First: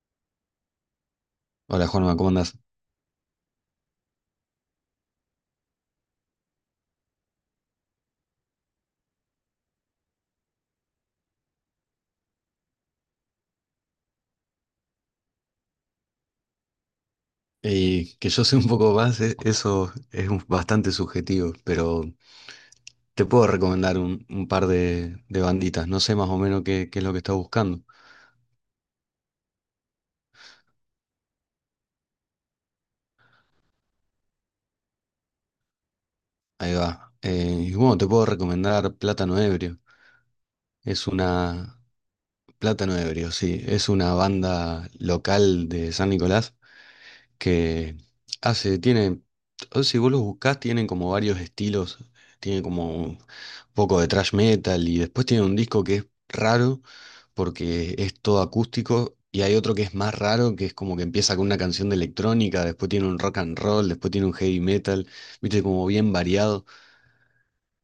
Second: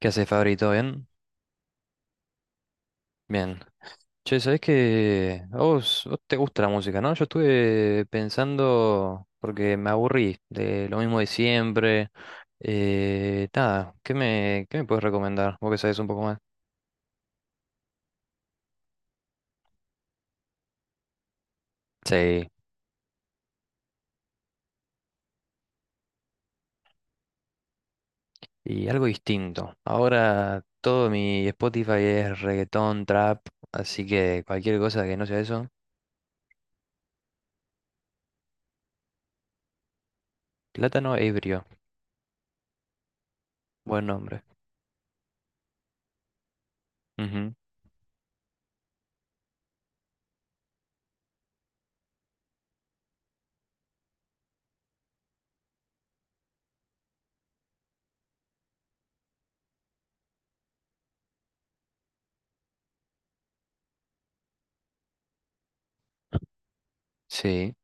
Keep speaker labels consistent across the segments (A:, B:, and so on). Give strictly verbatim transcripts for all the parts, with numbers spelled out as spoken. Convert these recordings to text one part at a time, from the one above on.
A: ¿Qué haces, Fabri? ¿Todo bien?
B: Hola Juanma, ¿cómo andás?
A: Bien. Che, ¿sabés que a vos, vos te gusta la música, no? Yo estuve pensando, porque me aburrí de lo mismo de siempre. Eh, nada, ¿qué me, qué me puedes recomendar? Vos que sabés un poco más.
B: Y que yo sé un poco más, e- eso es un- bastante subjetivo, pero
A: Sí.
B: te puedo recomendar un, un par de, de banditas, no sé más o menos qué, qué es lo que estás buscando.
A: Y algo distinto. Ahora todo mi Spotify es reggaetón, trap, así que cualquier cosa que no sea eso.
B: Ahí va. Eh, y bueno, te puedo recomendar Plátano Ebrio. Es
A: Plátano ebrio,
B: una... Plátano Ebrio, sí, es
A: buen
B: una
A: nombre.
B: banda local de San Nicolás
A: Ujú.
B: que hace, tiene, o si vos los buscás, tienen como varios estilos, tiene como un poco de thrash metal y después tiene un disco que es raro porque es todo acústico y hay otro que es más raro que es como que empieza con una canción de electrónica, después tiene un rock and roll, después tiene un heavy metal, viste, como bien variado,
A: Sí.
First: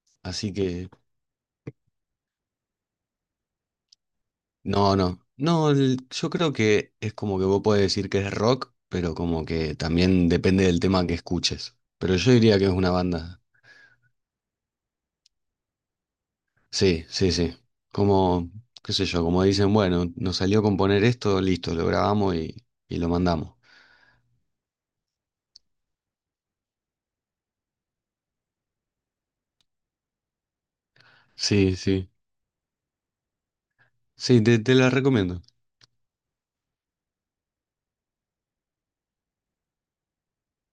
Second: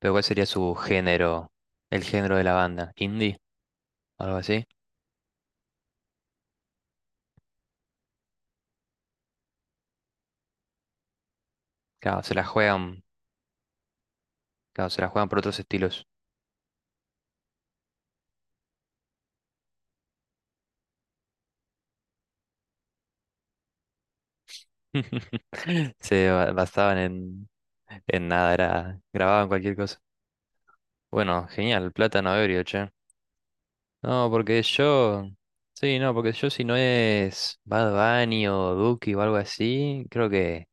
A: Pero ¿cuál sería
B: así
A: su
B: que
A: género? El género de la banda, indie, algo así.
B: no, no. No, el- yo creo que es como que vos podés decir que es rock, pero como que también depende del tema que escuches. Pero
A: Claro,
B: yo
A: se la
B: diría que es una
A: juegan,
B: banda.
A: claro, se la juegan por otros estilos.
B: Sí, sí, sí. Como, qué sé yo, como dicen, bueno, nos salió componer esto, listo, lo grabamos y, y lo mandamos.
A: Se ba- basaban en, en nada, era, grababan cualquier cosa. Bueno,
B: Sí,
A: genial,
B: sí.
A: plátano ebrio, che. No,
B: Sí, te,
A: porque
B: te la
A: yo,
B: recomiendo.
A: sí, no, porque yo si no es Bad Bunny o Duki o algo así, creo que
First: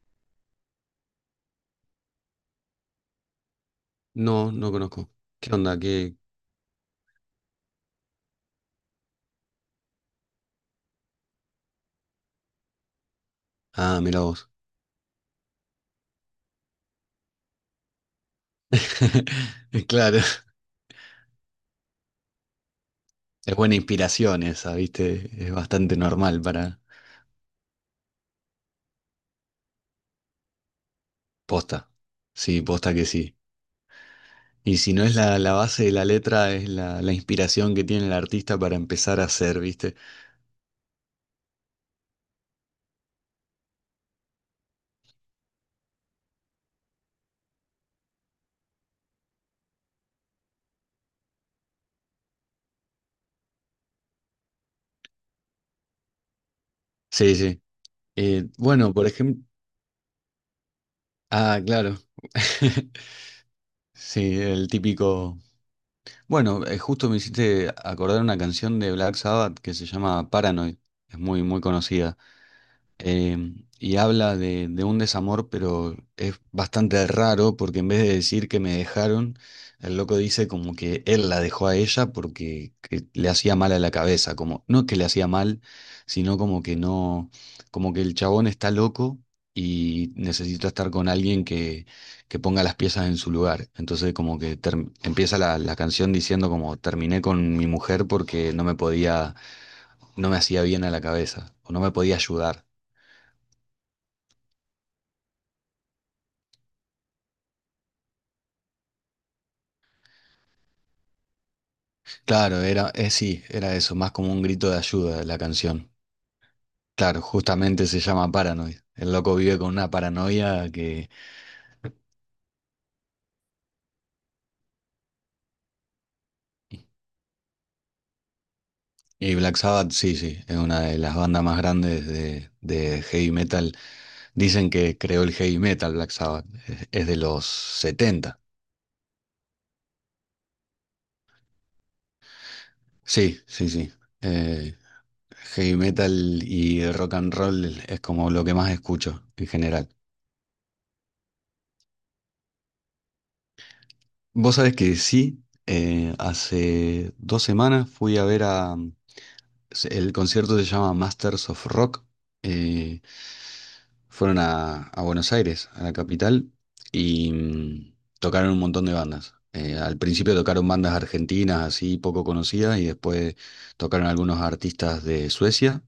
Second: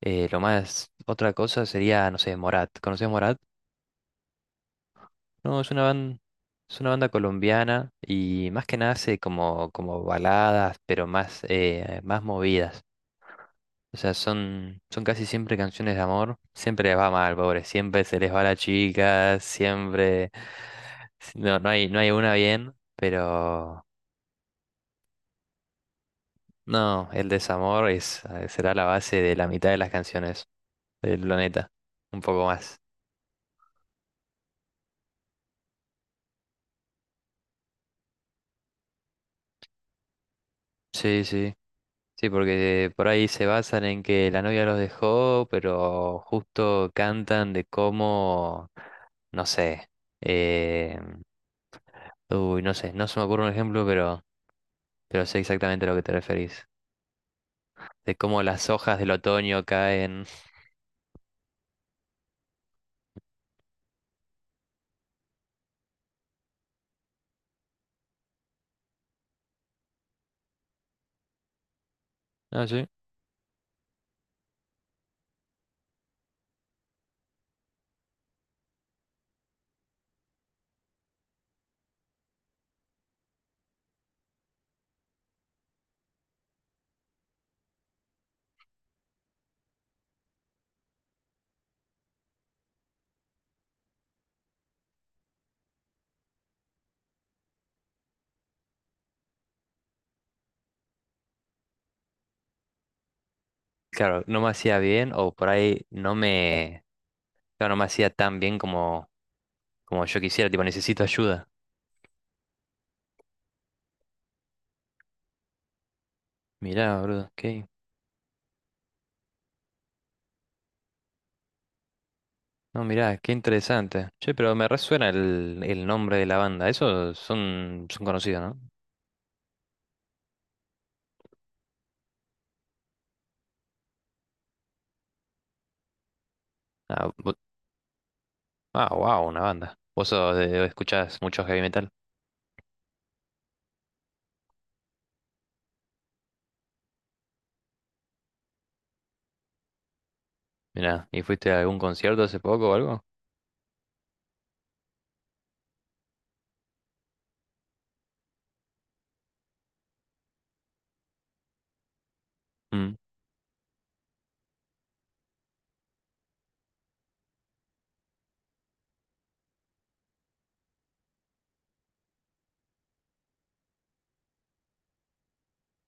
A: eh, lo más, otra cosa sería, no sé, Morat. ¿Conoces Morat?
B: No, no conozco. ¿Qué
A: No, es
B: onda?
A: una
B: ¿Qué?
A: banda, es una banda colombiana y más que nada hace como, como baladas, pero más, eh, más movidas. O
B: Ah,
A: sea,
B: mira vos.
A: son, son casi siempre canciones de amor. Siempre les va mal, pobre. Siempre se les va la chica.
B: Claro.
A: Siempre. Si no, no hay, no hay una bien,
B: Es buena
A: pero.
B: inspiración esa, ¿viste? Es bastante normal para...
A: No, el desamor es, eh, será la base de la mitad de las canciones del planeta.
B: Posta.
A: Un poco
B: Sí,
A: más.
B: posta que sí. Y si no es la, la base de la letra, es la, la inspiración que tiene el artista para empezar a hacer, ¿viste?
A: Sí, sí. Sí, porque por ahí se basan en que la novia los dejó, pero justo cantan de cómo. No sé. Eh, uy, no sé. No se me ocurre un ejemplo, pero. pero sé exactamente a lo que te referís.
B: Sí, sí.
A: De cómo
B: Eh,
A: las
B: bueno,
A: hojas
B: por
A: del
B: ejemplo...
A: otoño caen.
B: Ah, claro. Sí, el típico. Bueno, eh, justo me hiciste acordar una canción de Black Sabbath que se llama Paranoid. Es muy, muy conocida
A: Ah, sí.
B: em, y habla de, de un desamor, pero es bastante raro porque en vez de decir que me dejaron, el loco dice como que él la dejó a ella porque que le hacía mal a la cabeza, como no que le hacía mal, sino como que no, como que el chabón está loco y necesita estar con alguien que, que ponga las piezas en su lugar. Entonces como que term- empieza la, la canción diciendo como terminé con mi mujer porque no me podía, no me hacía bien a la cabeza o no me podía ayudar.
A: Claro, no me hacía bien o por ahí no me, claro, no me hacía tan bien como, como yo quisiera, tipo, necesito ayuda.
B: Claro, era, eh, sí, era eso, más como un grito de ayuda la canción.
A: Mirá,
B: Claro,
A: boludo, qué,
B: justamente se llama Paranoid. El loco vive con una paranoia que...
A: no, mirá, qué interesante. Che, pero me resuena el, el nombre de la banda, esos son, son conocidos, ¿no?
B: Y Black Sabbath, sí, sí, es una de las bandas más grandes de, de heavy metal. Dicen que creó el heavy metal Black Sabbath, es, es
A: Ah,
B: de
A: vo-
B: los setenta.
A: ah, wow, una banda. ¿Vos sos de- escuchás mucho heavy metal?
B: Sí, sí, sí. Eh, heavy metal y el rock and roll es como lo que más escucho en general.
A: Mirá, ¿y fuiste a algún concierto hace poco o algo?
B: Vos sabés que sí, eh, hace dos semanas fui a ver a, se- el concierto se llama Masters of Rock.
A: Mm.
B: eh, fueron a, a Buenos Aires, a la capital, y mm, tocaron un montón de bandas. Eh, al principio tocaron bandas argentinas así poco conocidas y después tocaron algunos artistas de Suecia.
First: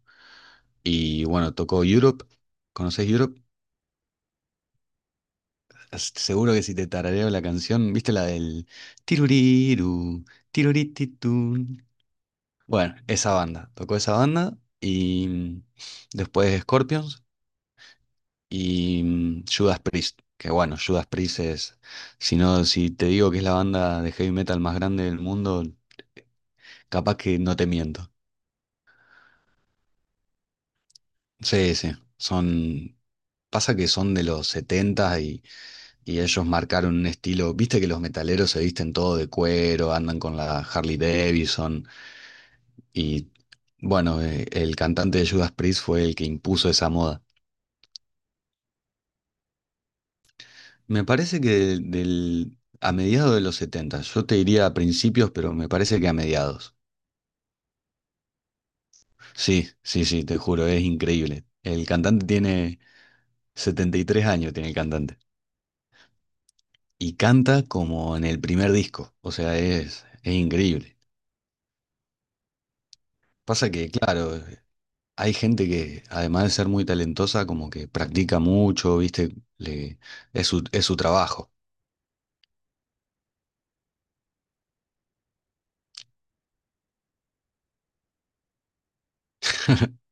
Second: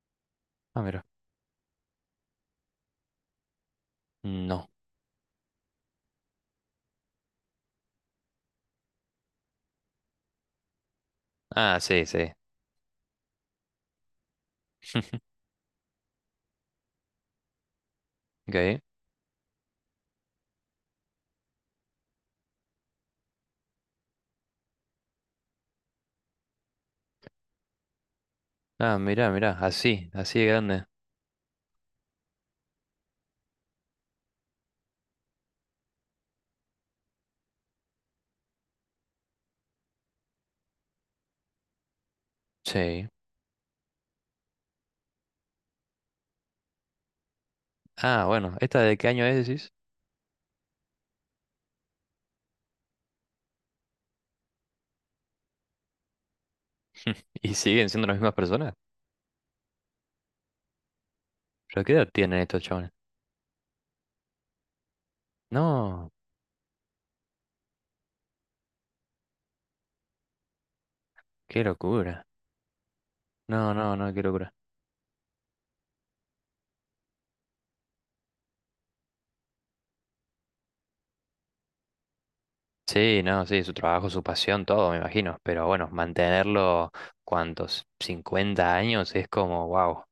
A: Ah, mira,
B: Y bueno, tocó Europe. ¿Conocés Europe?
A: no.
B: S- Seguro que si te tarareo la canción, ¿viste la del tiruriru,
A: Ah,
B: tirurititun?
A: sí, sí.
B: Bueno, esa banda. Tocó esa banda y mm, después Scorpions.
A: Ok.
B: Y mm, Judas Priest, que bueno, Judas Priest es, si no, si te digo que es la banda de heavy metal más grande del mundo, capaz que no te miento.
A: Ah, mirá, mirá, así, así de grande.
B: Sí, sí, son, pasa que son de los setenta y, y ellos marcaron un estilo, viste que los metaleros se visten todo de cuero, andan con la Harley Davidson
A: Sí.
B: y bueno, eh, el cantante de Judas Priest fue el que impuso esa moda.
A: Ah, bueno, ¿esta de qué año es, decís?
B: Me parece que del, a mediados de los setenta, yo te diría a principios, pero me parece que a mediados.
A: ¿Y siguen siendo las mismas personas?
B: Sí, sí, sí, te juro, es increíble.
A: ¿Pero
B: El
A: qué edad
B: cantante
A: tienen estos
B: tiene
A: chavales?
B: setenta y tres años, tiene el cantante.
A: No,
B: Y canta como en el primer disco, o sea, es, es increíble.
A: qué locura.
B: Pasa
A: No,
B: que,
A: no, no, qué
B: claro,
A: locura.
B: hay gente que, además de ser muy talentosa, como que practica mucho, ¿viste? Le, es su, es su trabajo.
A: Sí, no, sí, su trabajo, su pasión, todo, me imagino. Pero bueno, mantenerlo, ¿cuántos? Cincuenta años es como, wow.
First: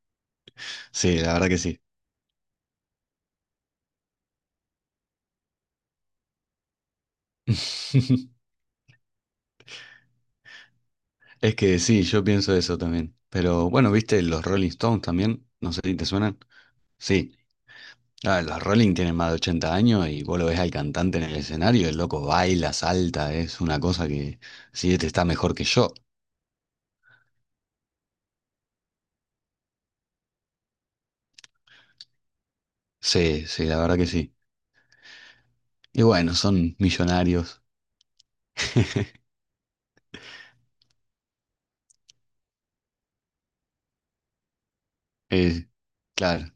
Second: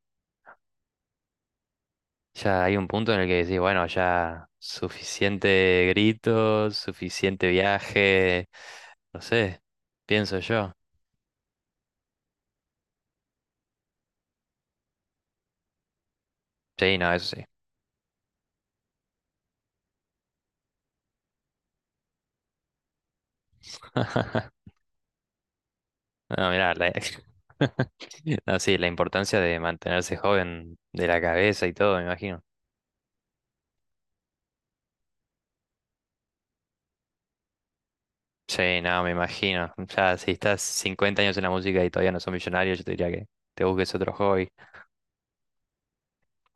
B: Sí, la verdad que sí.
A: Ya hay un punto en el que decís, bueno, ya suficiente gritos, suficiente viaje, no sé, pienso yo.
B: Es que sí, yo pienso eso también. Pero bueno, ¿viste los Rolling Stones también? No sé si te suenan.
A: Sí, no, eso
B: Sí,
A: sí.
B: ah, los Rolling tienen más de ochenta años y vos lo ves al cantante en el escenario, el loco baila, salta, es una cosa que sí, este está mejor que yo.
A: No, mirá, la... no, sí, la importancia de mantenerse joven de la cabeza y todo, me imagino.
B: Sí, sí, la verdad que sí. Y bueno, son millonarios.
A: Sí, no, me imagino. Ya, si estás cincuenta años en la música y todavía no sos millonario, yo te diría que te busques otro hobby.
B: eh, claro,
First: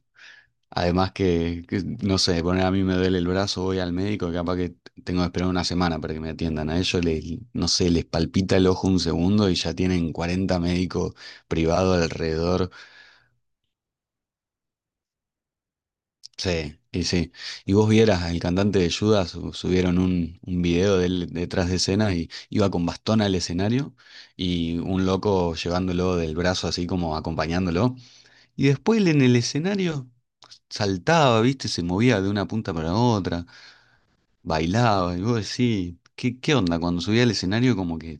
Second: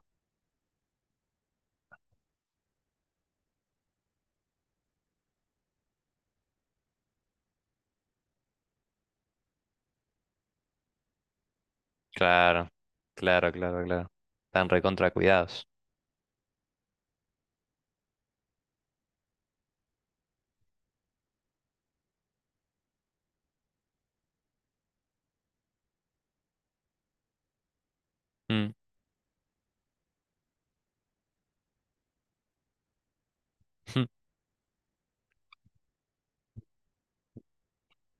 B: además que, que, no sé, poner a mí me duele el brazo, voy al médico, capaz que tengo que esperar una semana para que me atiendan. A ellos les, no sé, les palpita el ojo un segundo y ya tienen cuarenta médicos privados
A: Claro,
B: alrededor.
A: claro, claro, claro. Están recontra cuidados.
B: Sí, y sí. Y vos vieras, el cantante de Judas su- subieron un, un video de él detrás de escena y iba con bastón al escenario y un loco llevándolo del brazo así como acompañándolo. Y
A: Mm.
B: después él en el escenario saltaba, viste, se movía de una punta para otra, bailaba. Y vos decís, ¿qué, qué onda? Cuando subía al escenario como que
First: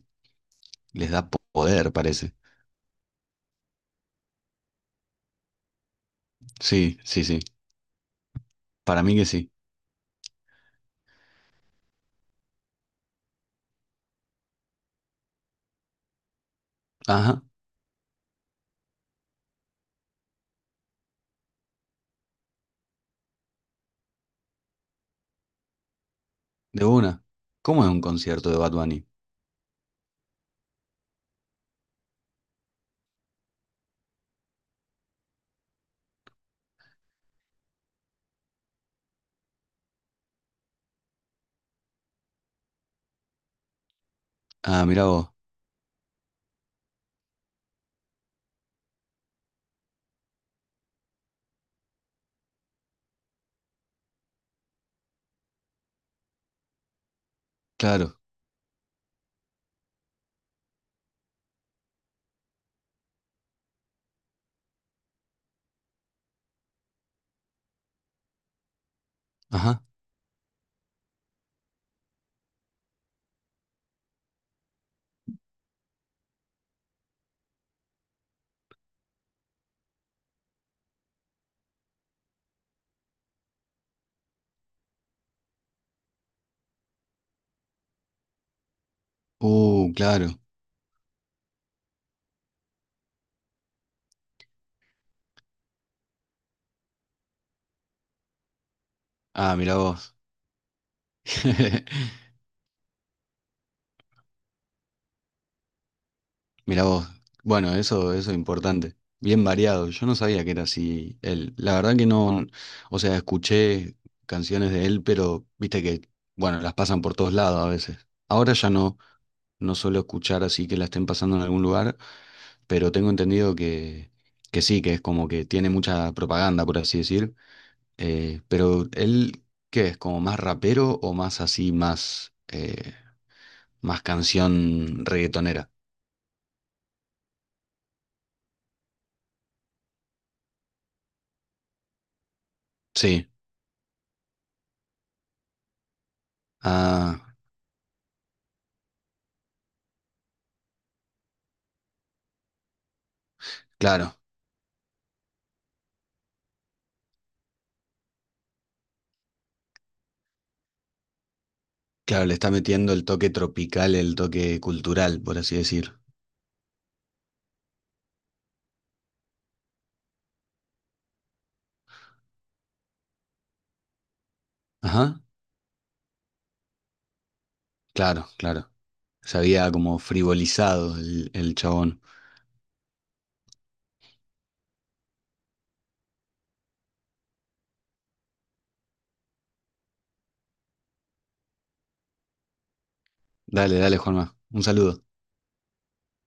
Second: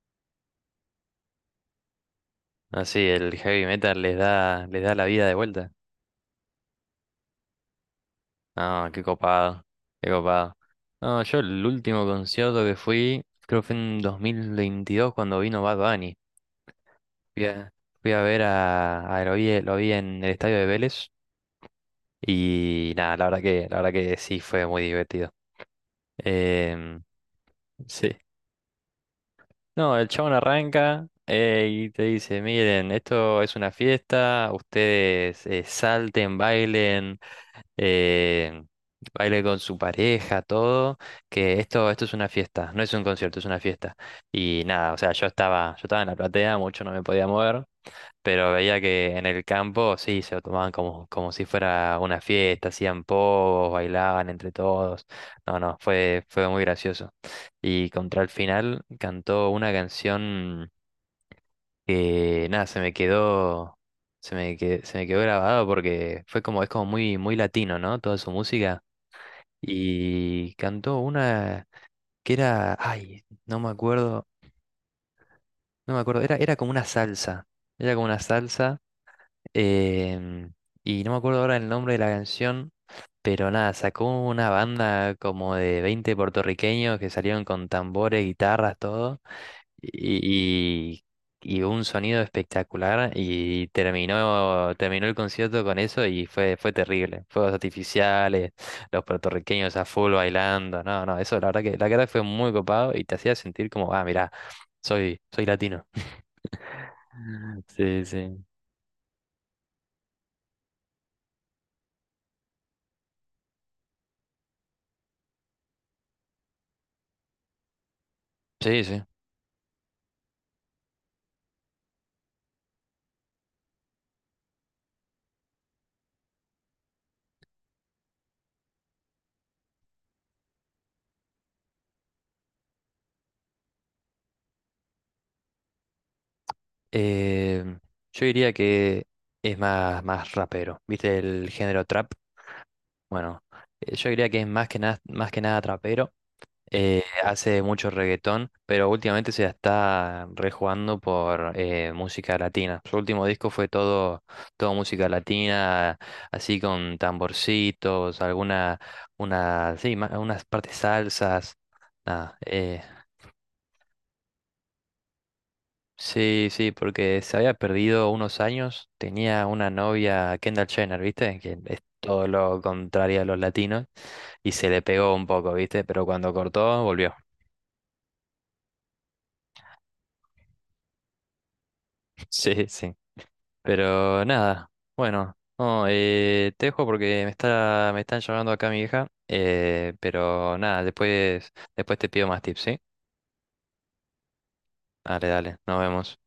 B: les da po- poder, parece.
A: Así, el heavy metal les da, les da la vida de vuelta.
B: Sí, sí, sí.
A: No, qué
B: Para mí que sí.
A: copado, qué copado. No, yo el último concierto que fui, creo que fue en dos mil veintidós cuando vino Bad Bunny.
B: Ajá,
A: Fui a, fui a ver a, a lo vi, lo vi en el estadio de Vélez y nada, la verdad que, la verdad que sí fue muy divertido.
B: de
A: Em,
B: una. ¿Cómo es un
A: sí.
B: concierto de Bad Bunny?
A: No, el chabón arranca eh, y te dice, miren, esto es una fiesta, ustedes eh, salten, bailen, eh, baile con su pareja, todo, que esto, esto es una fiesta, no es un concierto, es una fiesta. Y
B: Ah,
A: nada, o
B: mirá
A: sea, yo
B: vos.
A: estaba, yo estaba en la platea, mucho no me podía mover, pero veía que en el campo sí, se lo tomaban como, como si fuera una fiesta, hacían pogos, bailaban entre todos. No, no, fue, fue muy gracioso. Y
B: Claro.
A: contra el final cantó una canción que nada, se me quedó, se me que- se me quedó grabado porque fue como, es como muy, muy latino, ¿no? Toda su música.
B: Ajá.
A: Y cantó una que era, ay, no me acuerdo, no me acuerdo, era, era como una salsa. Era como una salsa. Em, y no me acuerdo ahora el nombre de la canción, pero nada, sacó una banda como de veinte puertorriqueños que salieron con tambores, guitarras, todo,
B: Uh, claro.
A: y, y- y un sonido espectacular, y terminó, terminó el concierto con eso y fue, fue terrible. Fuegos artificiales, los
B: Ah,
A: puertorriqueños
B: mira
A: a full
B: vos.
A: bailando, no, no, eso, la verdad que la verdad fue muy copado y te hacía sentir como, ah, mirá, soy, soy latino.
B: Mira vos. Bueno,
A: Sí,
B: eso, eso es
A: sí.
B: importante. Bien variado. Yo no sabía que era así él. La verdad que no, o sea, escuché canciones de él, pero viste que, bueno, las pasan por todos lados a veces. Ahora ya
A: Sí,
B: no,
A: sí.
B: no suelo escuchar así que la estén pasando en algún lugar, pero tengo entendido que, que sí, que es como que tiene mucha propaganda, por así decir. Eh, pero él, ¿qué es? ¿Como más rapero o más así, más... eh, más canción reggaetonera?
A: Eh, yo diría que es más, más rapero. ¿Viste el género trap?
B: Sí,
A: Bueno, eh, yo diría que es más que nada, más que nada trapero. Eh,
B: ah,
A: hace mucho reggaetón, pero últimamente se la está rejugando por eh, música latina. Su último disco fue
B: claro,
A: todo, todo música latina, así con tamborcitos, alguna, una, sí, ma- unas partes salsas.
B: claro, le
A: Nada,
B: está
A: eh,
B: metiendo el toque tropical, el toque cultural, por así decir.
A: Sí, sí, porque se había perdido unos años, tenía una novia, Kendall Jenner, ¿viste? Que es todo lo contrario a los latinos, y se le pegó
B: Ajá,
A: un poco, ¿viste? Pero cuando cortó, volvió.
B: claro, claro. Se había como frivolizado el, el chabón.
A: Sí, sí. Pero nada, bueno, no, eh, te dejo porque me está, me están llamando acá mi hija, eh, pero nada, después, después te pido más tips, ¿sí?
B: Dale, dale, Juanma, un saludo.
A: Dale, dale, nos vemos.